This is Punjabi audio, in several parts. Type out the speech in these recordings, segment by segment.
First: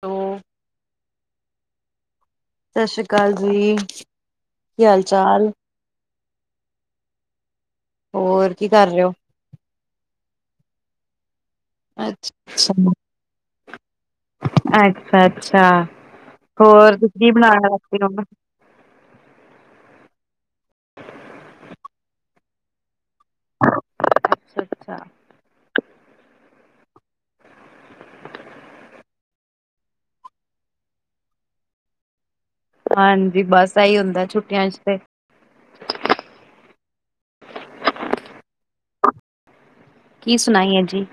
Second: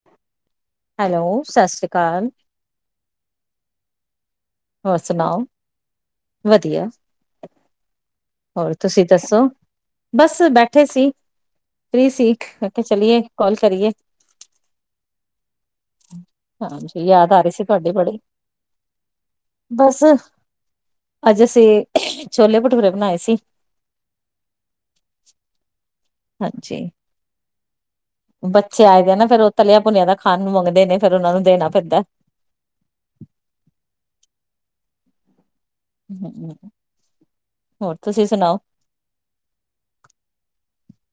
ਤੋ, ਹੈਲੋ, ਸਤਿ ਸ਼੍ਰੀ ਅਕਾਲ, ਸਤਿ ਸ੍ਰੀ ਅਕਾਲ ਜੀ, ਕੀ ਹੋਰ ਹਾਲ- ਸੁਣਾਓ? ਚਾਲ। ਵਧੀਆ। ਕੀ ਹੋਰ ਕਰ ਰਹੇ ਤੁਸੀਂ ਹੋ ਦੱਸੋ ਬਸ ਬੈ ਉੱਠੇ ਸੀ। ਫਰੀ ਸੀ ਮੈ ਕਿਹਾ ਚਲੀਏ। ਕਾੱਲ ਕਰੀਏ। ਅੱਛਾ-ਅੱਛਾ ਹੋਰ ਹਾਂਜੀ, ਤੁਂ ਕੀ ਯਾਦ ਆ ਰਹੀ ਸੀ ਬਣਾਣਾ ਤੁਹਾਡੀ ਬੜੀ। ਬਸ, ਅੱਜ ਅਸੀਂ ਛੋਲੇ ਭਟੂਰੇ ਬਣਾਏ ਸੀ। ਅੱਛਾ ਹਾਂਜੀ, ਬੱਚੇ ਆਏ ਦੇ ਆ ਨਾ ਫਿਰ ਉਹ ਤਲਿਆ ਭੁਨਿਆ ਦਾ ਖਾਣ ਮੰਗਦੇ ਨੇ ਫੇਿਰ ਉਹਨਾ ਨੂੰ ਦੇਣਾ ਪੈਂਦਾ। ਹਾਂਜੀ, ਬਸ ਇਹੀ ਹੁੰਦਾ ਛੁੱਟੀਆਂ ਚ ਤੇ। ਹੂੰ, ਹੋਰ ਤੁਸੀਂ ਸੁਣਾਓ। ਕੀ ਸੁਣਾਈ ਏ ਜੀ।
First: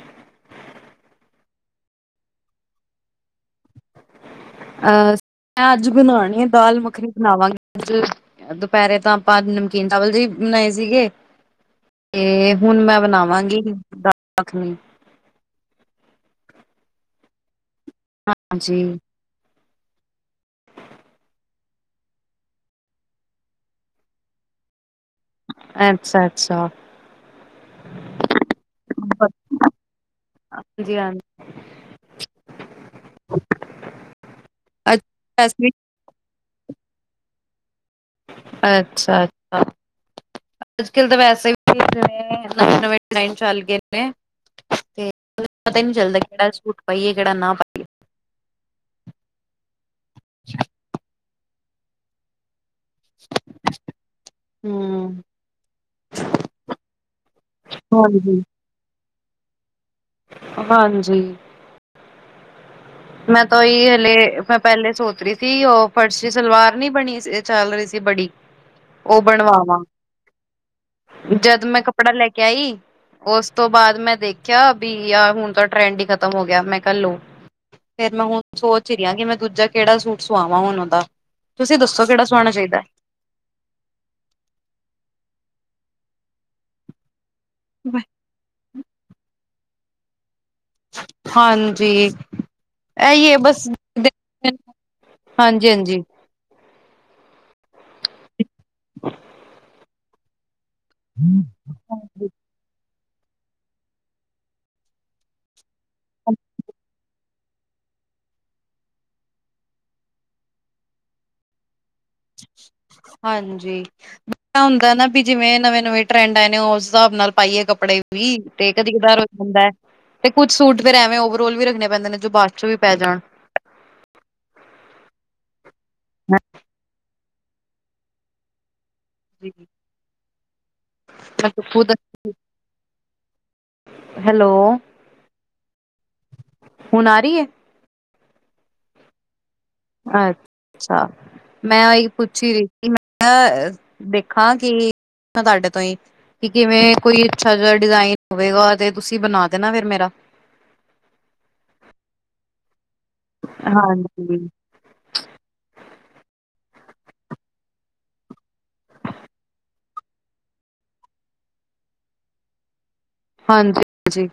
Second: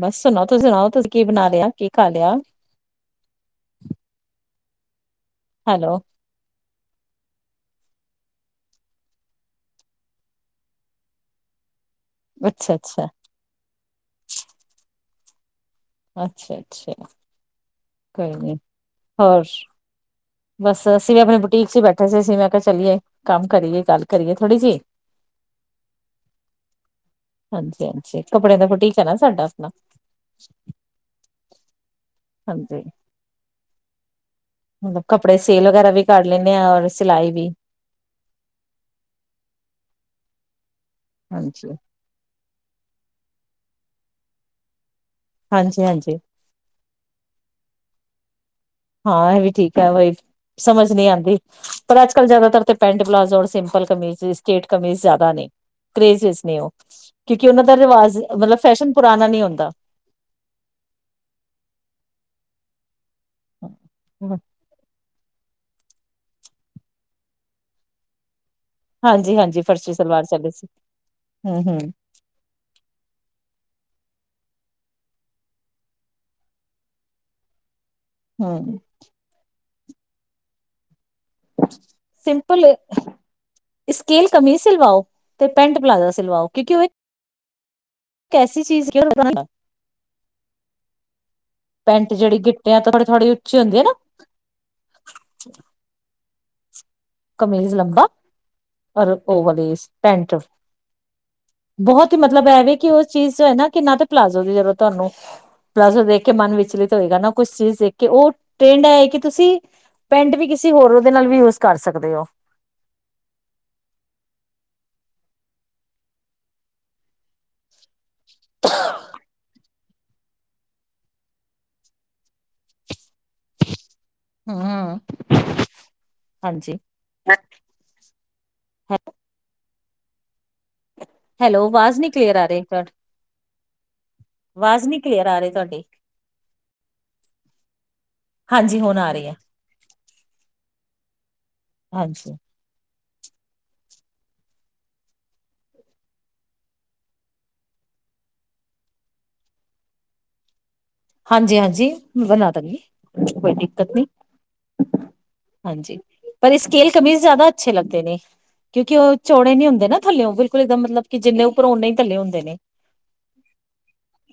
ਬਸ ਸੁਣਾਓ ਤੁਸੀਂ ਬਸ ਕੀ ਬਣਾ ਲਿਆ ਕੀ ਖਾ ਲਿਆ? ਆਸ ਮੈਂ ਅੱਜ ਹੈਲੋ, ਬਣਾਉਣੀ ਆ ਦਾਲ ਮਖਣ ਕੜੀ ਬਣਾਵਾਂਗੇ ਅੱਜ ਦੁਪਹਿਰੇ ਤਾਂ ਆਪਾਂ ਨਮਕੀਨ ਚਾਵਲ ਜੇ ਬਣਾਏ ਸੀਗੇ। ਤੇ ਹੁਣ ਮੈਂ ਅੱਛਾ-ਅੱਛਾ, ਬਣਾਵਾਂਗੀ ਦਾਲ ਮੱਖਣੀ। ਅੱਛਾ- ਅੱਛਾ। ਕੋਈ ਨਹੀਂ, ਹਾਂਜੀ ਹੋਰ। ਬਸ-ਬਸ ਅਸੀਂ ਵੀ ਆਪਣੇ ਬੁਟੀਕ ਚ ਬੈਠੇ ਸੀ ਅਸੀਂ ਮੈਂ ਆ ਚਲੀਏ ਕੰਮ ਕਰੀਏ, ਗੱਲ ਕਰੀਏ ਥੋੜ੍ਹੀ ਜਿਹੀ। ਅੱਛਾ ਅੱਛਾ ਹਾਂਜੀ-ਹਾਂਜੀ, ਕੱਪੜੇ ਦਾ ਫੁਟੀਕ ਹੈ ਨਾ ਸਾਡਾ ਆਪਣਾ, ਹਾਂਜੀ ਹਾਂਜੀ। ਹ ਕੱਪੜੇ ਸੇਲ ਵਗੈਰਾ ਵੀ ਕਰਦੇ ਕਰ ਲੈਂਦੇ ਹਾਂ ਔਰ ਸਿਲਾਈ ਵੀ। ਅੱਛਾ- ਅੱਛਾ। ਅੱਜ-ਕੱਲ੍ਹ ਤਾਂ ਵੈਸੇ ਹਾਂਜੀ ਵੀ ਨਵੇਂ-ਨਵੇਂ ਡਿਜ਼ਾਇਨ ਚੱਲ ਗਏ। ਮੈਂ ਤੇ ਮਤਲਬ, ਪਤਾ ਹਾਂਜੀ ਹੀ ਨਹੀਂ ਹਾਂਜੀ ਚੱਲਦਾ ਕਿਹੜਾ ਸੂਟ ਪਾਈਏ, ਕਿਹੜਾ ਨਾ ਪਾਈਏ। [inaudible] ਹਾਂ, ਇਹ ਵੀ ਠੀਕ ਹੈ ਬਈ ਸਮਝ ਨਹੀਂ ਆਉਂਦੀ। ਪਰ ਅੱਜ ਕੱਲ੍ਹ ਜ਼ਿਆਦਾਤਰ ਪੈਂਟ, ਪਲਾਜੋ ਔਰ ਸਿੰਪਲ ਕਮੀਜ਼, ਸਟੇਟ ਪਾਈਏ ਕਮੀਜ਼ ਹੂੰ ਜ਼ਿਆਦਾ ਨੇ ਕਰੇਜ ਵਿਚ ਨੇ ਔ, ਕਿਉਂਕਿ ਉਹ ਦਾ ਰਿਵਾਜ਼ ਹਾਂਜੀ ਮਤਲਬ ਫੈਸ਼ਨ ਪੁਰਾਣਾ ਨੀ ਹੁੰਦਾ। ਹਾਂਜੀ। ਮੈਂ ਉਹੀ ਹਲੇ ਮੈਂ ਪਹਿਲੇ ਸੋਚ ਰਹੀ ਸੀ। ਕੀ ਉਹ ਫੜਸੀ ਸਲਵਾਰ ਨੀ ਬਣੀ ਚੱਲ ਰਹੀ ਸੀ ਬੜੀ। ਉਹ ਹਾਂਜੀ ਹਾਂਜੀ ਬਣਵਾਵਾਂ, ਫਰਸ਼ੀ ਸਲਵਾਰ ਚੱਲੇ ਸੀ ਹਮ ਜਦ ਹਮ ਮੈਂ ਕੱਪੜਾ ਲੈ ਕੇ ਆਈ ਉਸ ਤੋਂ ਬਾਅਦ ਮੈਂ ਦੇਖਿਆ ਵੀ ਯਾਰ ਹੁਣ ਤਾਂ ਟਰੈਂਡ ਹੀ ਖ਼ਤਮ ਹੋ ਗਿਆ ਮੈਂ ਕਿਹਾ ਲੋ। ਫੇਰ ਮੈਂ ਹੁਣ ਹਮ ਸੋਚ ਰਹੀ ਹਾਂ ਕਿ ਮੈਂ ਦੂਜਾ ਕਿਹੜਾ ਸੂਟ ਸਵਾਵਾਂ ਹੁਨ ਉਹਦਾ। ਤੁਸੀਂ ਦੱਸੋ ਕਿਹੜਾ ਸਵਾਣਾ ਸਿੰਪਲ ਹੋਏ, ਚਾਹੀਦਾ ਸਕੇਲ ਕਮੀਜ਼ ਸਿਲਵਾਓ ਤੇ ਪੈਂਟ ਪਲਾਜੋ ਸ ਸਿਲਵਾਓ ਕਿਉਂਕਿ ਕੈਸੀ ਚੀਜ਼ [inaudible] ਸਕੇਲ ਹਾਂਜੀ, ਪੈਂਟ ਜਿਹੜੀ ਗਿੱਟਿਆਂ ਤੋਂ ਥੋੜੀ ਥੋੜੀ ਇਹੀ ਹੈ ਉੱਚੀ ਬਸ ਹੁੰਦੀ ਨਾ [inaudible] ਹਾਂਜੀ ਹਾਂਜੀ ਕਮੀਜ਼ ਲੰਬਾ। ਪਰ ਓਵਰ ਡੇਜ ਪੈਂਟ। ਬਹੁਤ ਹੀ ਹਾਂਜੀ ਮਤਲਬ ਐਵੇ ਕਿ ਉਸ ਚੀਜ਼ ਹੈ ਨਾ ਕਿ ਨਾ ਤੇ ਪਲਾਜ਼ੋ ਦੀ ਜਗ੍ਹਾ ਤੇ ਤੁਹਾਨੂੰ ਪਲਾਜ਼ੋ ਵੇਖ ਕੇ ਹਾਂਜੀ ਮਨ ਵਿਚਲਿਤ ਹੋਏਗਾ ਨਾ ਕੁਛ ਚੀਜ਼ ਦੇਖ ਕੇ, ਉਹ ਟ੍ਰੈਂਡ ਇਹ ਕਿ ਤੁਸੀਂ ਪੈਂਟ ਵੀ ਕਿਸੇ ਹੋਰ ਉਹਦੇ ਨਾਲ ਵੀ ਯੂਜ ਕਰ ਸਕਦੇ ਹੋ। ਹਾਂਜੀ [inaudible] ਇਹਦਾ ਨਾ ਵੀ ਜਿਵੇਂ ਨਵੇਂ ਨਵੇਂ ਟਰੈਂਡ ਆਏ ਨੇ ਉਸ ਹਿਸਾਬ ਨਾਲ ਪਾਈਏ ਕੱਪੜੇ ਵੀ। ਵੀਹ ਤੇ ਕਦੀ ਕਧਾਰ ਹੋ ਜਾਂਦਾ। ਤੇ ਕੁੱਝ ਸੂਟ ਫਿਰ ਐਵੇਂ ਓਵਰਆਲ ਵੀ ਰੱਖਣੇ ਪੈਂਦੇ ਨੇ ਜੋ ਬਾਅਦ ਚੋਂ ਵੀ ਪੈ ਜਾਣ। ਹਾਂ, ਹਾਂਜੀ। [unintelligible] ਹਾਂਜੀ ਮੈਂ ਹੈਲੋ, ਖੁਦ ਆਵਾਜ਼ ਨੀ ਕਲੀਅਰ ਆ ਰਹੀ ਤੁਹਾਡ, ਹੈਲੋ ਆਵਾਜ਼ ਨੀ ਕਲੀਅਰ ਆ ਰਹੀ ਤੁਹਾਡੀ। ਠੀਕ। ਹੁਣ ਆ ਰਹੀ ਏ। ਹਾਂਜੀ, ਹੁਣ ਆ ਰਹੀ ਏ। ਅੱਛਾ, ਮੈਂ ਉਹੀ ਹਾਂਜੀ ਪੁੱਛੀ ਰਹੀ ਸੀ। ਮੈਂ ਦੇਖਾਂ ਕਿ ਤੁਹਾਡੇ ਤੋਂ ਹੀ ਕਿ ਕਿਵੇਂ ਕੋਈ ਅੱਛਾ ਜਹਾ ਡਿਜਾਇਨ ਹੋਵੇਗਾ ਤੇ ਤੁਸੀਂ ਬਣਾ ਦੇਣਾ ਫਿਰ ਮੇਰਾ। ਹਾਂਜੀ ਹਾਂਜੀ, ਬਣਾ ਦਾਂਗੀ। ਕੋਈ ਦਿੱਕਤ ਨਹੀਂ, ਹਾਂਜੀ ਹਾਂਜੀ ਪਰ ਇਸ ਕੇਲ ਕਮੀਜ਼ ਜ਼ਿਆਦਾ ਅੱਛੇ ਲੱਗਦੇ ਨੇ ਕਿਉਂਕਿ ਉਹ ਚੌੜੇ ਨੀ ਹੁੰਦੇ ਨਾ ਥੱਲੇਓ ਬਿਲਕੁਲ ਦਾ ਮਤਲਬ ਕਿ ਜਿੰਨੇ ਉੱਪਰ ਉਨੇ ਹੀ ਥੱਲੇ ਹੁੰਦੇ ਨੇ। ਹਾਂਜੀ ਹਾਂਜੀ।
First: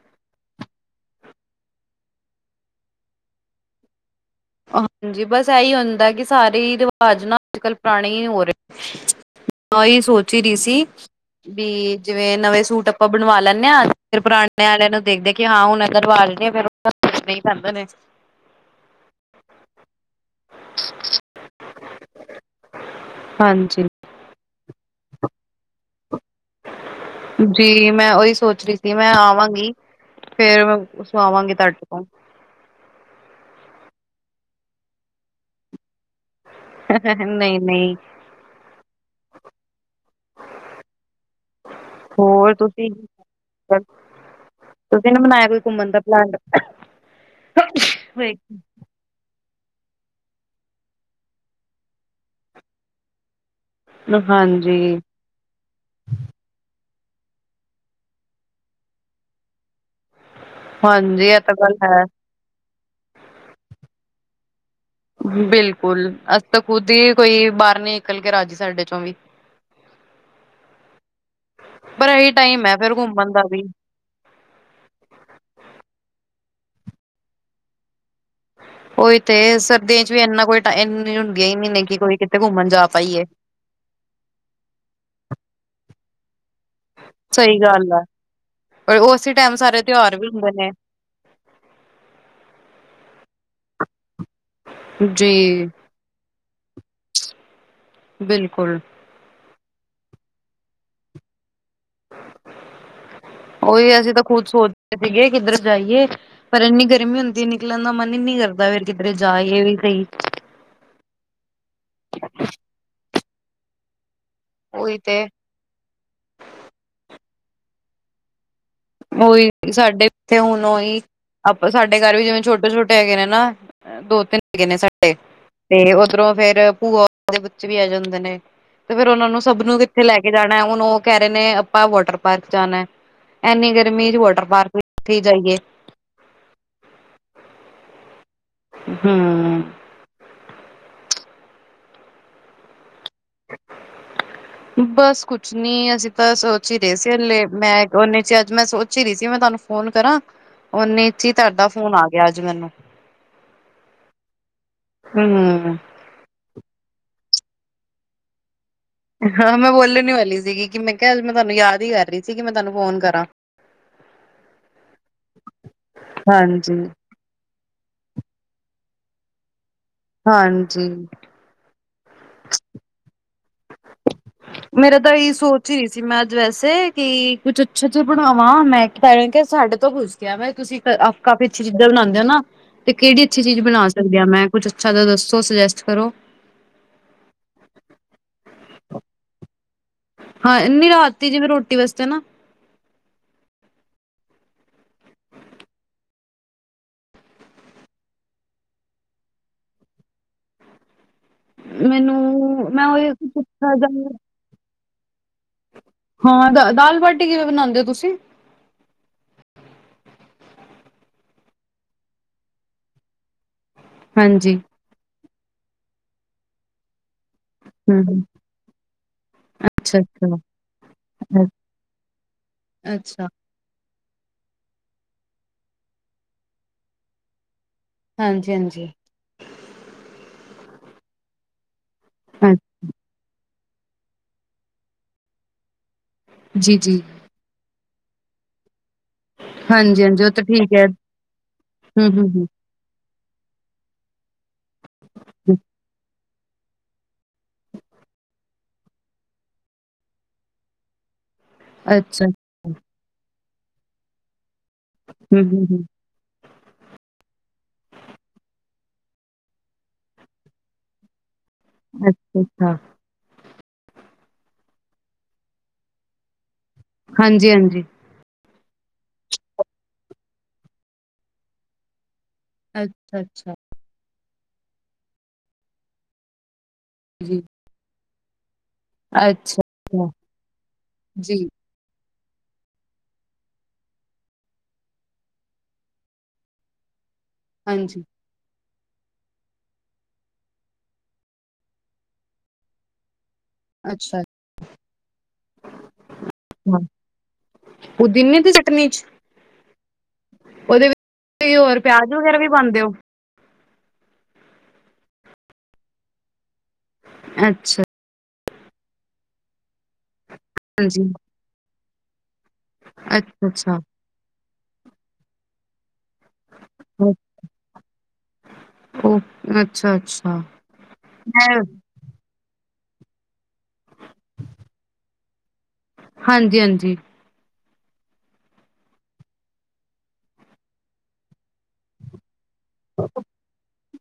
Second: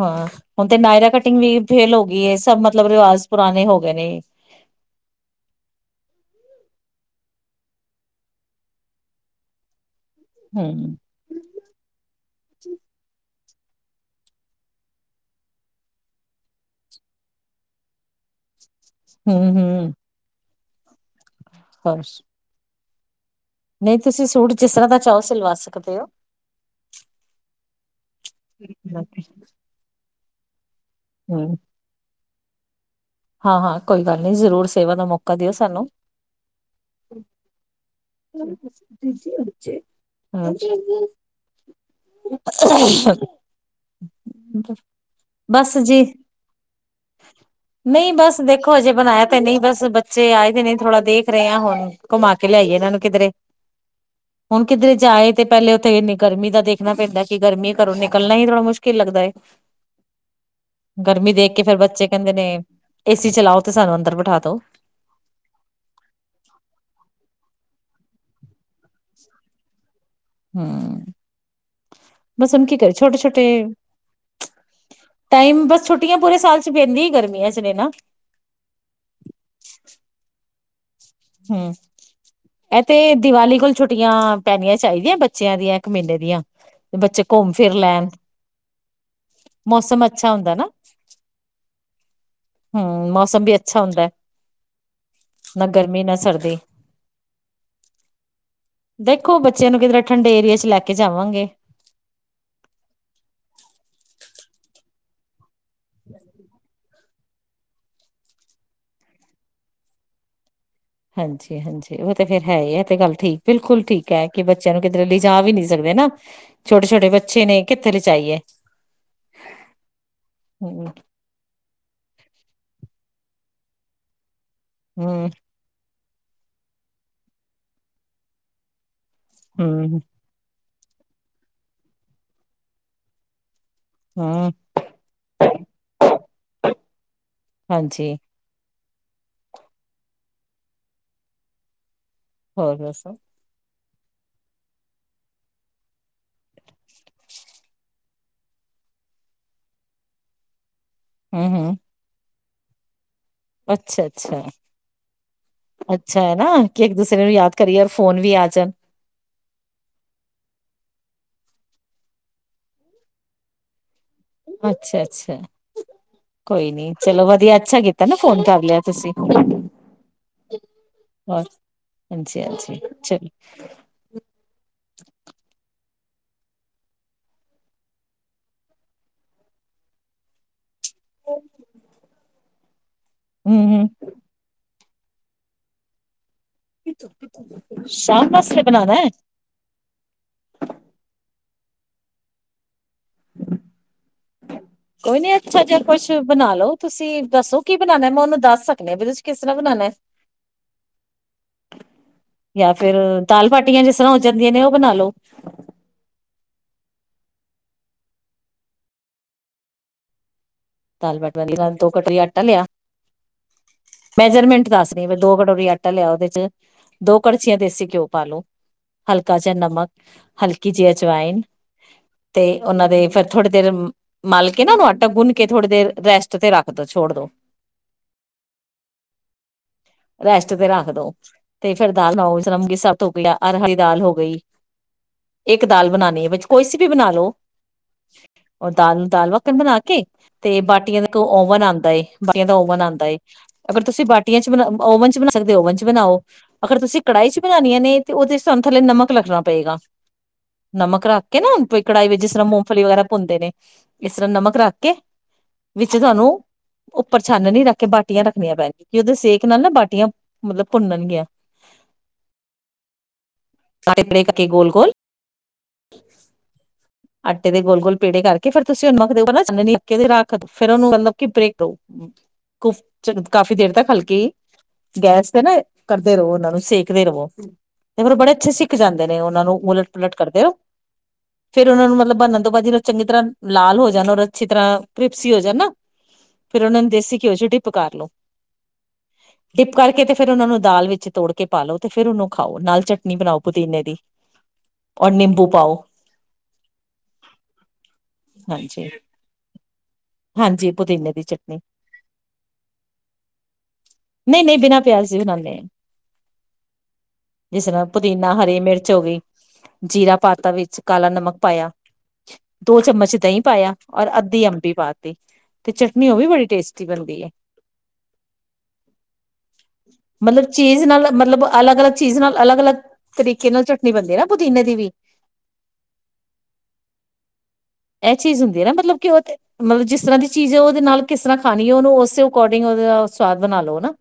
ਹਾਂ ਹੁਣ ਤੇ ਨਾਯਰ ਕਟਿੰਗ ਵੀ ਫੇਲ ਹੋ ਗਈ। ਸਭ ਮਤਲਬ ਰਿਵਾਜ਼ ਪੁਰਾਣੇ ਹੋ ਗਏ ਨੇ। ਹਾਂਜੀ, ਬਸ ਇਹੀ ਹੁੰਦਾ ਕਿ ਸਾਰੇ ਰਿਵਾਜ ਨਾ ਅੱਜ ਕੱਲ ਪੁਰਾਣੇ ਹੋ ਰਹੇ [inaudible] ਸੋਚ ਹੀ ਰਹੀ ਸੀ ਹਮ ਬੀ ਜਿਵੇਂ ਨਵੇਂ ਸੂਟ ਆਪਾਂ ਬਣਵਾ ਲੈ ਨੇ ਆ। ਫਿਰ ਪੁਰਾਣੇ ਆਲਿਆਂ ਨੂੰ ਦੇਖ ਦੇਖ ਕਿ ਹਾਂ ਹੁਣ ਇਦਾ ਰਿਵਾਜ਼ ਨਹੀਂ ਫਿਰ ਸੁਟਣੇ ਪੈਂਦੇ ਨੇ। ਹੂੰ ਹੂੰ। [unintelligible] ਹਾਂਜੀ ਨਹੀਂ ਤੁਸੀ ਸੂਟ ਜਿਸ ਤਰਾਂ ਦਾ। ਚਾਹੋ ਸਲਵਾ। ਜੀ ਮੈਂ ਓਹੀ ਸੋਚ ਰਹੀ ਸੀ ਮੈਂ ਹਮ ਆਵਾਂਗੀ ਫੇਰ [unintelligible] ਆਵਾਂਗੇ ਤੁਹਾਡੇ ਤੋਂ। ਹਾਂ, ਹਾਂ ਕੋਈ ਗੱਲ ਨੀ, ਜ਼ਰੂਰ ਸੇਵਾ ਦਾ ਮੌਕਾ ਦਿਓ ਸਾਨੂੰ। ਨਹੀਂ ਨਹੀਂ ਹੋਰ ਤੁਸੀਂ ਤੁਸੀਂ ਨਾ ਬਣਾਇਆ [unintelligible] ਕੋਈ ਬਸ ਘੁੰਮਣ ਦਾ ਜੀ। ਪਲਾਨ ਨਈ ਬਸ ਦੇਖੋ ਹਜੇ ਬਨਾਇਆ ਤੇ ਨਈ ਬਸ ਬੱਚੇ ਆਏ ਦੇ ਨੇ ਥੋੜਾ ਦੇਖ ਰਹੇ ਆ ਹੁਨ, ਕੁਮਾ ਕੇ ਲਿਆਈਏ ਇਹਨਾਂ ਨੂੰ ਕਿਧਰੇ ਹੁਨ ਕਿਧਰੇ ਹਾਂਜੀ ਜਾਏ ਤੇ ਪਹਿਲੇ ਉਥੇ [unintelligible] ਗਰਮੀ ਦਾ [unintelligible] ਕੀ ਗਰਮੀ ਘਰੋਂ ਨਿਕਲਨਾ ਇ ਥੋੜਾ ਮੁਸ਼ਕਿਲ ਲੱਗਦਾ ਏ। ਹਾਂਜੀ ਗਰਮੀ ਏਹ ਦੇਖ ਫੇਰ ਬੱਚੇ ਕਹਿੰਦੇ ਨੇ ਏਸੀ ਚਲਾਓ ਤੇ ਸਾਨੂੰ ਅੰਦਰ [unintelligible] ਬਿਲਕੁਲ, ਅਸੀ ਤਾ ਖੁਦ ਹੀ ਕੋਈ ਬਾਰ ਨਈ ਨਿਕਲ ਕੇ ਰਾਜੀ ਸਾਡੇ ਚੋਂ ਵੀ ਪਰ ਇਹੀ ਮੌਸਮ ਟਾਈਮ ਹੈ ਕੀ ਕਰੇ ਫੇਰ ਘੁੰਮਣ ਦਾ ਛੋਟੇ-ਛੋਟੇ, ਵੀ ਟਾਈਮ ਬਸ ਛੁਟੀਆਂ ਪੂਰੇ ਸਾਲ [unintelligible] ਗਰਮੀਆ ਚ ਨੇ ਨਾਂ ਉਹੀ ਤੇ ਸਰਦੀਆਂ ਚ [unintelligible] ਨੀ ਨੇ ਕਿ ਕੋਈ ਕਿਤੇ ਘੁੰਮਣ ਏਹ ਜਾ ਤੇ ਪਾਈਏ ਦਿਵਾਲੀ ਕੋਲ ਛੁੱਟੀਆਂ ਪੈਨੀਆਂ ਚਾਹੀਦੀਆਂ ਬੱਚਿਆਂ ਦੀਆਂ ਮੇਲੇ ਦੀਆਂ ਬੱਚੇ ਘੁੰਮ ਸਹੀ ਫੇਰ ਗੱਲ ਹੈ ਲੈਨ, ਪਰ ਉਸੇ ਟਾਈਮ ਸਾਰੇ ਮੌਸਮ ਤਿਉਹਾਰ ਵੀ ਅੱਛਾ ਹੁੰਦੇ ਹੁੰਦਾ ਨਾ ਨੇ ਮੌਸਮ ਵੀ ਅੱਛਾ [unintelligible] ਏ। ਜੀ। [unintelligible] ਬਿਲਕੁਲ ਦੇਖੋ ਬੱਚਿਆਂ ਕਿਧਰੇ ਠੰਡੇ ਏਰੀਆ ਚ ਲੈ ਕੇ ਜਾਵਾਂਗੇ। ਓਹੀ ਅਸੀ ਤਾ ਖੁਦ ਸੋਚ ਰੇ ਸੀਗੇ ਕਿੱਧਰ ਜਾਈਏ ਪਰ ਏਨੀ ਗਰਮੀ ਗਰਮੀ ਹੁੰਦੀ ਨਿਕਲਨ ਦਾ ਮਨ ਹੀ ਨਹੀਂ ਕਰਦਾ ਫੇਰ ਕਿਧਰੇ ਜਾਈਏ ਵੀ ਸਹੀ ਹਾਂਜੀ-ਹਾਂਜੀ ਉਹ ਤੇ ਫੇਰ ਹੈ ਹੀ ਏ ਤੇ ਗੱਲ ਠੀਕ ਬਿਲਕੁਲ ਠੀਕ ਹੈ। ਕਿ ਬੱਚਿਆਂ ਨੂੰ ਉਹੀ ਕਿਧਰੇ ਤੇ ਲਿਜਾ ਵੀ ਨਈ ਸਕਦੇ ਨਾ, ਛੋਟੇ ਛੋਟੇ [unintelligible] ਕਿੱਥੇ ਲਜਾਈ ਏ ਕੋਈ ਸਾਡੇ ਤੇ, ਹੁਣ ਉਹੀ ਸਾਡੇ ਘਰ ਵੀ, ਜਿਵੇਂ ਛੋਟੇ- ਛੋਟੇ ਹੈਗੇ ਨੇ, ਨਾ ਦੋ, ਤਿੰਨ ਕਿੰਨਾ ਸੰਡੇ ਹੂੰ, ਡੇਵ ਆ ੳਦਰੋ, ਫਿਰ ਭੂਆ ਦੇ ਬੱਚ ਵੀ ਆ। ਜਾਂਦੇ ਨੇ ਤੇ, ਫਿਰ ਉਹਨਾਂ ਨੂੰ ਸਭ ਨੂੰ ਹੂੰ, ਕਿੱਥੇ ਲੈਕੇ ਜਾਣ ਮੈਂ, ਹੁਣ ਉਹ ਕਹਿ ਰਹੇ ਨੇ, ਅੱਬਾ ਵਾਟਰ ਪਾਰਕ ਜਾਣਾ। ਐਨੀ ਗਰਮੀ ਚ ਵਾਟਰ ਹੂੰ ਪਾਰਕ ਹੀ ਜਾਈਏ। ਹਾਂਜੀ ਹਮ ਹੋਰ ਦੱਸੋ? ਬਸ ਕੁਛ ਨਹੀਂ, ਅਸੀਂ ਤਾਂ ਸੋਚ ਵੀ ਰਹੇ ਸੀ, ਮੈਂ ਉਨੇ ਚ ਅੱਜ ਮੈਂ ਸੋਚ ਹੀ ਰਹੀਂ ਸੀ, ਮੈਂ ਤੁਹਾਨੂੰ ਫੋਨ ਕਰਾਂ। ਉਨੇ ਚ, ਹੀ ਹੂੰ, ਤੁਹਾਡਾ ਹੂੰ ਫੋਨ ਆ ਗਿਆ। ਤਨੂੰ ਅੱਛਾ, ਅੱਛਾ, ਹੂੰ। ਅੱਛਾ ਹੈ ਨਾ, ਕਿ ਇੱਕ ਦੂਸਰੇ ਨੂੰ ਯਾਦ ਕਰੀਏ ਅਰ, ਫੋਨ ਵੀ ਆ ਜਾਣ ਹਾਂ, ਮੈਂ ਬੋਲਣ ਵਾਲੀ ਸੀਗੀ, ਕਿ ਮੈਂ ਕਿਹਾ ਮੈਂ ਤੁਹਾਨੂੰ ਯਾਦ ਹੀ ਕਰ ਰਹੀ ਸੀ, ਗੀ, ਮੈਂ ਤੁਹਾਨੂੰ ਫੋਨ ਕਰਾਂ। ਅੱਛਾ- ਅੱਛਾ, ਕੋਈ ਹਾਂਜੀ। ਨੀ ਚਲੋ, ਵਧੀਆ ਅੱਛਾ ਕੀਤਾ ਨਾ, ਫੋਨ ਕਰ ਲਿਆ ਤੁਸੀਂ ਹਾਂਜੀ। ਹੋਰ ਹਾਂਜੀ, ਹਜੀ, ਚਲੋ। ਮੇਰਾ ਤਾਂ ਇਹੀ ਸੋਚ ਹੀ ਰਹੀ ਮੈਂ ਅੱਜ ਵੈਸੇ ਕਿ, ਕੁਛ ਅੱਛਾ ਜਾ ਬਣਾਵਾਂ, ਮੈਂ ਕਿਹਾ ਸਾਡੇ ਤੋਂ ਪੁਸ਼ ਕੇ ਆਵਾਂ, ਤੁਸੀਂ ਕਾਫੀ ਅੱਛੀ ਚੀਜ਼ਾਂ ਬਣਾਉਦੇ ਹੋ ਨਾ। ਤੇ, ਕਿਹੜੀ ਅੱਛੀ ਚੀਜ਼ ਹੂੰ, ਬਣਾ ਹੂੰ ਸਕਦੇ ਆ, ਮੈਂ ਕੁੱਛ ਅੱਛਾ ਤਾਂ, ਦੱਸੋ ਸੁਜੈਸਟ ਕਰੋ। ਸ਼ਾਮ ਵਾਸਤੇ ਬਣਾਉਣਾ ਆ। ਹਾਂ, ਨੀ ਰਾਤੀ ਜਿਵੇਂ ਰੋਟੀ ਵਸਤੇ ਨਾ ਕੋਈ ਨੀ ਅੱਛਾ ਜਿਹਾ ਕੁਛ ਬਣਾ ਲੋ, ਤੁਸੀਂ ਦੱਸੋ ਕੀ ਬਨਾਲੋ, ਮੈਂ ਉਹਨੂੰ ਦੱਸ ਸਕਦੀ ਆ ਵੀ ਤੁਸੀਂ ਕਿਸ ਤਰ੍ਹਾਂ ਬਨਾਨਾ। ਮੈਨੂੰ ਜਾਂ ਮੈਂ ਫਿਰ ਉਹ ਦਾਲ ਪੁੱਛਣਾ ਬਾਟੀਆਂ ਜਿਸ ਚਾਹੁੰਦੀ ਤਰ੍ਹਾਂ ਹੋ ਜਾਂਦੀਆਂ ਨੇ, ਉਹ ਬਣਾ ਲੋ। ਹਾਂ, ਦ ਦਾਲ ਬਾਟੀ ਕਿਵੇਂ ਬਣਾਉਂਦੇ ਹੋ ਤੁਸੀਂ? ਦਾਲ ਬਾਟੀ ਨਾਲ ਦੋ ਕਟੋਰੀ ਆਟਾ ਲਿਆ ਹਾਂਜੀ ਮੇਜਰਮੈਂਟ ਦੱਸ ਰਹੀ ਦੋ, ਕਟੋਰੀ ਆ ਟਾ ਲਿਆ, ਉਹਦੇ ਚ ਦੋ ਕੜਚੀਆਂ ਦੇਸੀ ਹਮ ਘਿਉ ਹਮ, ਪਾ ਲਉ, ਹਲਕਾ ਜਿਹਾ ਨਮਕ ਅੱਛਾ ਅੱਛਾ ਹਲਕੀ ਜਿਹੀ ਅਜਵਾਇਨ ਅ- ਤੇ, ਉਹਨਾਂ ਦੇ ਫਿਰ ਅੱਛਾ ਥੋੜ੍ਹੀ ਦੇਰ ਮਾਲ ਕੇ ਨਾ, ਉਹਨੂੰ ਆਟਾ ਗੁੰਨ ਕੇ, ਥੋੜੀ ਦੇਰ ਰੈਸਟ ਤੇ ਰੱਖ ਦੋ ਛੋੜ ਦੋ ਹਾਂਜੀ, ਹਾਂਜੀ। ਰੈਸਟ ਤੇ ਰੱਖ ਦੋ ਤੇ ਫੇਰ ਦਾਲ ਹਾਂ, [unintelligible] ਸਬ ਧੋਕੇ ਲਿਆ ਅਰ ਹਲੀ ਦਾਲ ਹੋ ਗਈ, ਇੱਕ ਇੱਕ ਦਾਲ ਬਣਾਣੀ ਆ, ਵਿੱਚ ਕੋਈ ਜੀ ਸੀ ਵੀ ਜੀ ਬਣਾਲੋ। ਅ ਦਾਲ ਦਾਲ ਮੱਖਣ ਬਣਾ ਹਾਂਜੀ ਕੇ ਹਾਂਜੀ ਉਹ ਤਾਂ ਤੇ ਠੀਕ ਹੈ ਬਾਟੀਆਂ ਦਾ ਇਕ ਓਵਨ ਆਦਾ ਏ, ਹਮ ਹਮ ਬਾਟੀਆਂ ਹਮ, ਦਾ ਓਵਨ ਆਦਾ। ਅਗਰ ਤੁਸੀਂ ਬਾ ਟੀਆਂ ਚ ਬ ਓਵਨ ਚ ਬਣਾ ਸਕਦੇ ਹਮ, ਔ ਓਵਨ ਚ ਬਣਾਓ। ਅਗਰ ਤੁਸੀਂ ਕੜਾਹੀ ਚ ਬਣਾਨੀਆਂ ਨੇ ਤੇ, ਉਹਦੇ ਸਾਨੂੰ ਥੱਲੇ ਨਮਕ ਲੱਗਣਾ ਪਏਗਾ ਨਮਕ ਰੱਖ ਕ ਨਾ ਵਹੀ ਕੜਾਈ ਵਿੱਚ ਅੱਛਾ ਜਿਸ ਤਰ੍ਹਾਂ ਹਮ ਮੂੰਗਫਲੀ ਵਗੈਰਾ ਭੁੰਨ ਦੇ ਨੇ ਇਸ ਤਰਾ ਨਮਕ ਰੱਖ ਕੇ ਹਮ ਹਮ, ਵਿੱਚ ਤੁਹਾਨੂੰ ਉਪਰ ਛਾਨਣੀ ਰੱਖ ਕੇ ਬਾਟੀਆ ਰੱਖਣੀਆਂ ਪੈਣ ਗਿਆਂ ਕਿ ਉਹਦੇ ਸੇਕ ਨਾਲ ਨਾ ਬਾਟੀਆ ਮਤਲਬ ਭੁੰਨਣ ਗਿਆ। ਅੱਛ-ਅੱਛਾ। ਸਾਰੇ ਪੇੜੈ ਕਰਕੇ ਗੋਲ-ਗੋਲ, ਹਾਂਜੀ ਆਟੇ ਦੇ ਹਾਂਜੀ ਗੋਲ-ਗੋਲ ਪੇੜੇ ਕਰਕੇ ਕਿ ਫੇਰ ਤੁਸੀਂ ਉਹਨੂੰ ਰੱਖ ਦਿਓ ਨਾ ਛਾਨਣੀ ਚ ਰੱਖ ਫਿਰ ਉਹਨੂੰ ਮਤਲਬ ਕਿ ਬ੍ਰੇਕ ਦਿਓ। ਕੁਫ ਅੱਛਾ ਅੱਛਾ ਕਾਫ਼ੀ ਦੇਰ ਤੱਕ ਹਲਕੀ ਗੈਸ ਤੇ ਨਾ ਕਰਦੇ ਰਹੋ ਉਹਨਾਂ ਨੂੰ ਸੇਕ ਦੇ ਰਵੋ। ਜੀ ਮਗਰੋਂ ਬੜੇ [unintelligible] ਜਾਂਦੇ ਨੇ ਉਹਨਾਂ ਨੂੰ ਅੱਛਾ ਉਲਟ ਅੱਛਾ ਪਲਟ ਕਰਦੇ ਹੋ ਜੀ ਫੇਰ ਉਹਨਾਂ ਨੂੰ ਮਤਲਬ ਬਣਨ ਤੋਂ ਬਾਅਦ ਜਦੋ ਚੰਗੀ ਤਰ੍ਹਾਂ ਲਾਲ ਹੋ ਜਾਣ ਔਰ ਅੱਛੀ ਤਰ੍ਹਾਂ ਕ੍ਰਿਪਸੀ ਹੋ ਜਾਣ ਨਾ ਫੇਰ ਉਹਨਾਂ ਨੂੰ ਦੇਸੀ ਘਿਓ ਚ ਡਿਪ ਕਰ ਹਾਂਜੀ ਲੋ। ਡਿਪ ਕਰਕੇ ਤੇ ਫਿਰ ਉਹਨਾਂ ਨੂੰ ਦਾਲ ਵਿੱਚ ਤੋੜ ਕੇ ਪਾ ਲੋ ਫਿਰ ਉਹਨੂੰ ਖਾਓ ਨਾਲ ਚਟ ਨੀ ਬਣਾਓ। ਪੁਦੀਨੇ ਦੀ, ਅੱਛਾ ਔਰ ਨਿੰਬੂ ਪਾਓ ਪੁਦੀਨੇ ਦੀ ਚਟਨੀ ਹਾਂਜੀ-ਹਾਂਜੀ ਚ, ਉਹਦੇ ਪੁਦੀਨੇ ਦੀ ਵਿੱਚ ਚਟਨੀ ਹੋਰ ਪਿਆਜ ਵਗੈਰਾ ਵੀ ਪਾਦੇ ਔ। ਨਹੀਂ-ਨਹੀਂ ਬਿਨਾਂ ਪਿਆਜ ਦੇ ਬਨਾਨੇ ਆਂ। ਅੱਛਾ, ਪੁਦੀਨਾ, ਹਰੀ ਮਿਰਚ ਹੋ ਗਈ ਜੀਰਾ ਪਾ ਤਾ ਵਿੱਚ ਜੀ ਕਾਲਾ ਨਮਕ ਪਾਇਆ। ਦੋ ਚਮਚ ਦਹੀਂ ਅੱਛਾ ਪਾਇਆ ਅੱਛਾ ਔਰ ਅੱਧੀ ਅੰਬੀ ਪਾ ਤੀ, ਤੇ ਚਟਨੀ ਉਹ ਵੀ ਬੜੀ ਟੇਸਟੀ ਬਣਦੀ ਹੈ, ਓ ਅੱਛਾ ਅੱਛਾ ਮਤਲਬ ਚੀਜ਼ ਨਾਲ ਮਤਲਬ ਮੈਂ ਅਲੱਗ-ਅਲੱਗ ਚੀਜ਼ ਨਾਲ ਅਲੱਗ-ਅਲੱਗ, ਤਰੀਕੇ ਨਾਲ ਚਟਨੀ ਬਣਦੀ ਹੈ ਨਾ ਪੁਦੀਨੇ ਦੀ ਵੀ। ਹਾਂਜੀ-ਹਾਂਜੀ। ਇਹ ਚੀਜ਼ ਹੁੰਦੀ ਹੈ ਨਾ ਮਤਲਬ ਕਿ ਉਹ ਮਤਲਬ ਜਿਸ ਤਰ੍ਹਾਂ ਦੀ ਚੀਜ਼ ਹੈ ਉਹਦੇ ਨਾਲ ਕਿਸ ਤਰ੍ਹਾਂ ਖਾਣੀ ਉਹਨੂੰ ਉਸੇ ਅਕੋਰਡਿੰਗ ਉਹਦਾ ਸਵਾਦ ਬਣਾ ਲਓ ਨਾ। [inaudible]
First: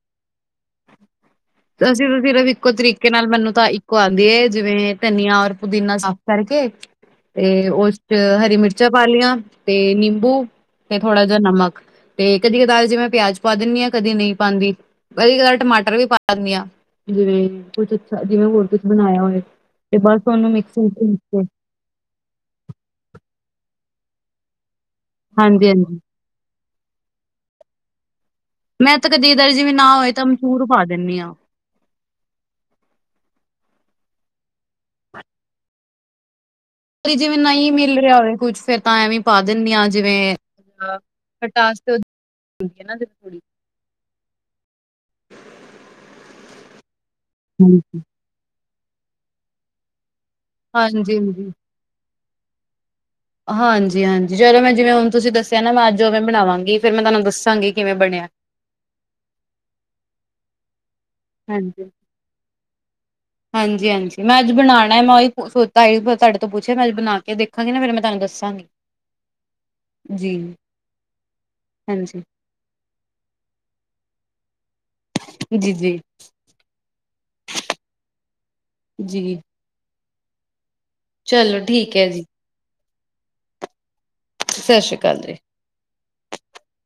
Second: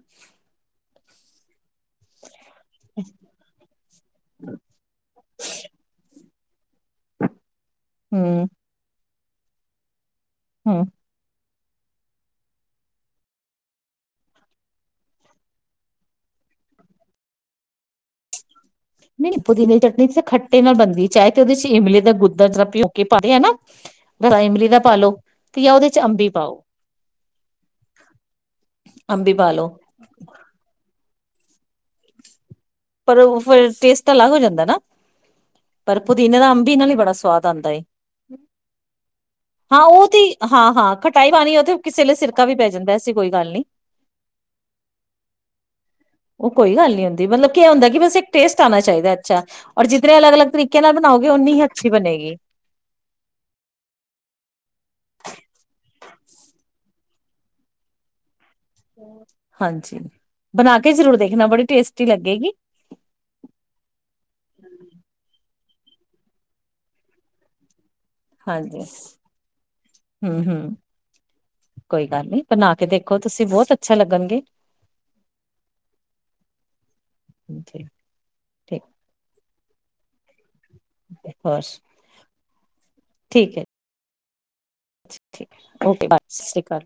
ਅਸੀਂ ਸਿਰਫ਼ ਇੱਕੋ ਤਰੀਕੇ ਨਾਲ ਮੈਨੂੰ ਤਾਂ ਔ ਆਂਦੀ ਹੈ ਜਿਵੇਂ ਨੀਆਂ ਔਰ ਪੁਦੀਨਾ ਕਰ ਕੇ ਤੇ ਉਸ ਚ ਹਮ ਹਰੀ ਮਿਰਚਾਂ ਪਾ ਲਈਆਂ ਤੇ ਨਿ ਬੂ ਹਮ ਤੇ ਥੋੜਾ ਜਿਹਾ ਨਮਕ ਤੇ ਕਦੀ ਕਦਾਰ ਜਿਵੇਂ ਪਿਆਜ ਪਾ ਦਿੰਦੀ ਹਾਂ ਕਦੀ ਨਹੀਂ ਪਾਉਂਦੀ ਕਦੀ ਕਦਾਰ ਟਮਾਟਰ ਵੀ ਪਾ ਕਰਦੀ ਹ ਜਿਵੇਂ ਕੁਛ ਅੱਛਾ ਜਿਵੇਂ ਹੋਰ ਤੁ ਨਹੀਂ, ਪੁਦੀਨਾ ਚਟਨੀ ਤੇ ਖੱਟੇ ਨਾਲ ਚ ਬਣਦੀ ਪੀਸ ਚਾਹੇ ਤੇ ਕੇ। ਉਹਦੇ ਚ ਇਮਲੀ ਦਾ ਗੁੱਦਾ ਜਰਾ ਪਿਉ ਕੇ ਪਾਦੇ ਹੈਨਾ। ਬਸ ਇਮਲੀ ਦਾ ਪਾਾਲਓ ਤੇ ਹਾਂਜੀ ਜਾਂ ਉਹਦੇ, ਹਾਂਜੀ ' ਅੰਬੀ ਪਾਓ। ਮੈਂ ਤਾਂ ਅੰਬੀ ਕਦੀ-ਕਤਾਰ ਪਾ ਲੋ ਜਿਵੇਂ ਨਾ ਹੋਏ ਤਾਂ ਮਸ਼ਹੂਰ ਪਾ ਦਿੰਦੀ ਹਾਂ। ਪਰ ਫਿਰ ਟੇਸਟ ਤਾਂ ਅਲੱਗ ਹੋ ਜਾਂਦਾ ਨਾ ਪਰ ਪੁਦੀਨੇ ਦਾ ਅ ਪੁਦੀਨਾਂ ਹੀ ਬੜਾ ਤੇ ਜਿਵੇਂ ਸਵਾਦ ਆਉਂਦਾ ਨਹੀਂ ਮਿਲ ਰਿਹਾ ਹੋਵੇ ਕੁੱਝ ਫੇਰ ਤਾਂ ਐਵੇਂ ਪਾ ਦਿੰਦੀ ਹਾਂ ਉਹ ਤੇ ਜਿਵੇਂ ਹਾਂ- ਹਾਂ ਖਟਾਈ ਪਾਣੀ ਉਹ ਤੇ ਕਿਸੇ ਵਲੇ ਸਿਰਕਾ ਵੀ ਪੈ ਹੁੰਦੀ ਹੈ ਜਾਂਦਾ ਨਾ ਐ ਜਿਵੇਂ ਕੋਈ ਥੋੜੀ ਗੱਲ ਨੀ। ਉਹ ਕੋਈ ਗੱਲ ਨੀ ਹੁੰਦੀ। ਕੇ ਹੁੰਦਾ ਕਿ ਹਾਂਜੀ ਬਸ ਇੱਕ ਟੇਸਟ ਆਣਾ ਚਾਹੀਦਾ ਅੱਛਾ ਔਰ ਜ ਜਿਨੇ ਅਲੱਗ -ਅਲੱਗ ਤਰੀਕੇ ਨਾਲ ਹਾਂਜੀ ਬਣਾਓਗੇ ਉਨੀ ਹੀ ਅਛੀ ਬਣੇਗੀ। ਹਾਂਜੀ -ਹਾਂਜੀ ਚਲੋ ਮੈਂ ਜਿਵੇਂ ਹੁਣ ਤੁਸੀਂ ਦੱਸਿਆ ਨਾ ਮੈਂ ਅੱਜ ਉਵੇਂ ਬਣਾਵਾਂਗੀ, ਫਿਰ ਮੈਂ ਤੁਹਾਨੂੰ ਦੱਸਾਂਗੀ ਕਿਵੇਂ ਬਣਿਆ। ਹਾਂਜੀ ਬਣਾ ਕੇ ਜ਼ਰੂਰ ਦੇਖਣਾ ਬੜੀ ਹਾਜੀ-ਹਾਂਜੀ- ਟੇਸਟੀ ਲੱਗੇਗੀ ਹਾਂਜੀ, ਮੈਂ ਅੱਜ ਬਣਾਉਣਾ ਮੈਂ ਉਹੀ ਸੋਚ ਤਾਹੀ ਤੁਹਾਡੇ ਤੋਂ ਪੁੱਛਿਆ, ਮੈਂ ਬਣਾ ਕੇ ਦੇਖਾਂਗੀ ਨਾ ਫੇਰ ਮੈਂ ਤੁਹਾਨੂੰ ਦੱਸਾਂਗੀ। ਹਾਂਜੀ ਜੀ। ਹੂੰ- ਹੂੰ ਕੋਈ ਹਾਂਜੀ ਗੱਲ ਨੀ, ਬਣਾ ਕੇ ਦੇਖੋ ਤੁਸੀਂ ਬਹੁਤ ਅੱਛਾ ਲੱਗਣਗੇ। ਜੀ- ਜੀ ਠੀਕ -ਜੀ। ਠੀਕ ਚਲੋ, ਹੋਰ ਠੀਕ ਹੈ ਜੀ। ਠੀਕ ਹੈ। ਸਤਿ ਸ਼੍ਰੀ ਅਕਾਲ ਜੀ। ਠੀਕ ਓਕੇ ਬਸ ਸਤਿ ਸ਼੍ਰੀ ਅਕਾਲ।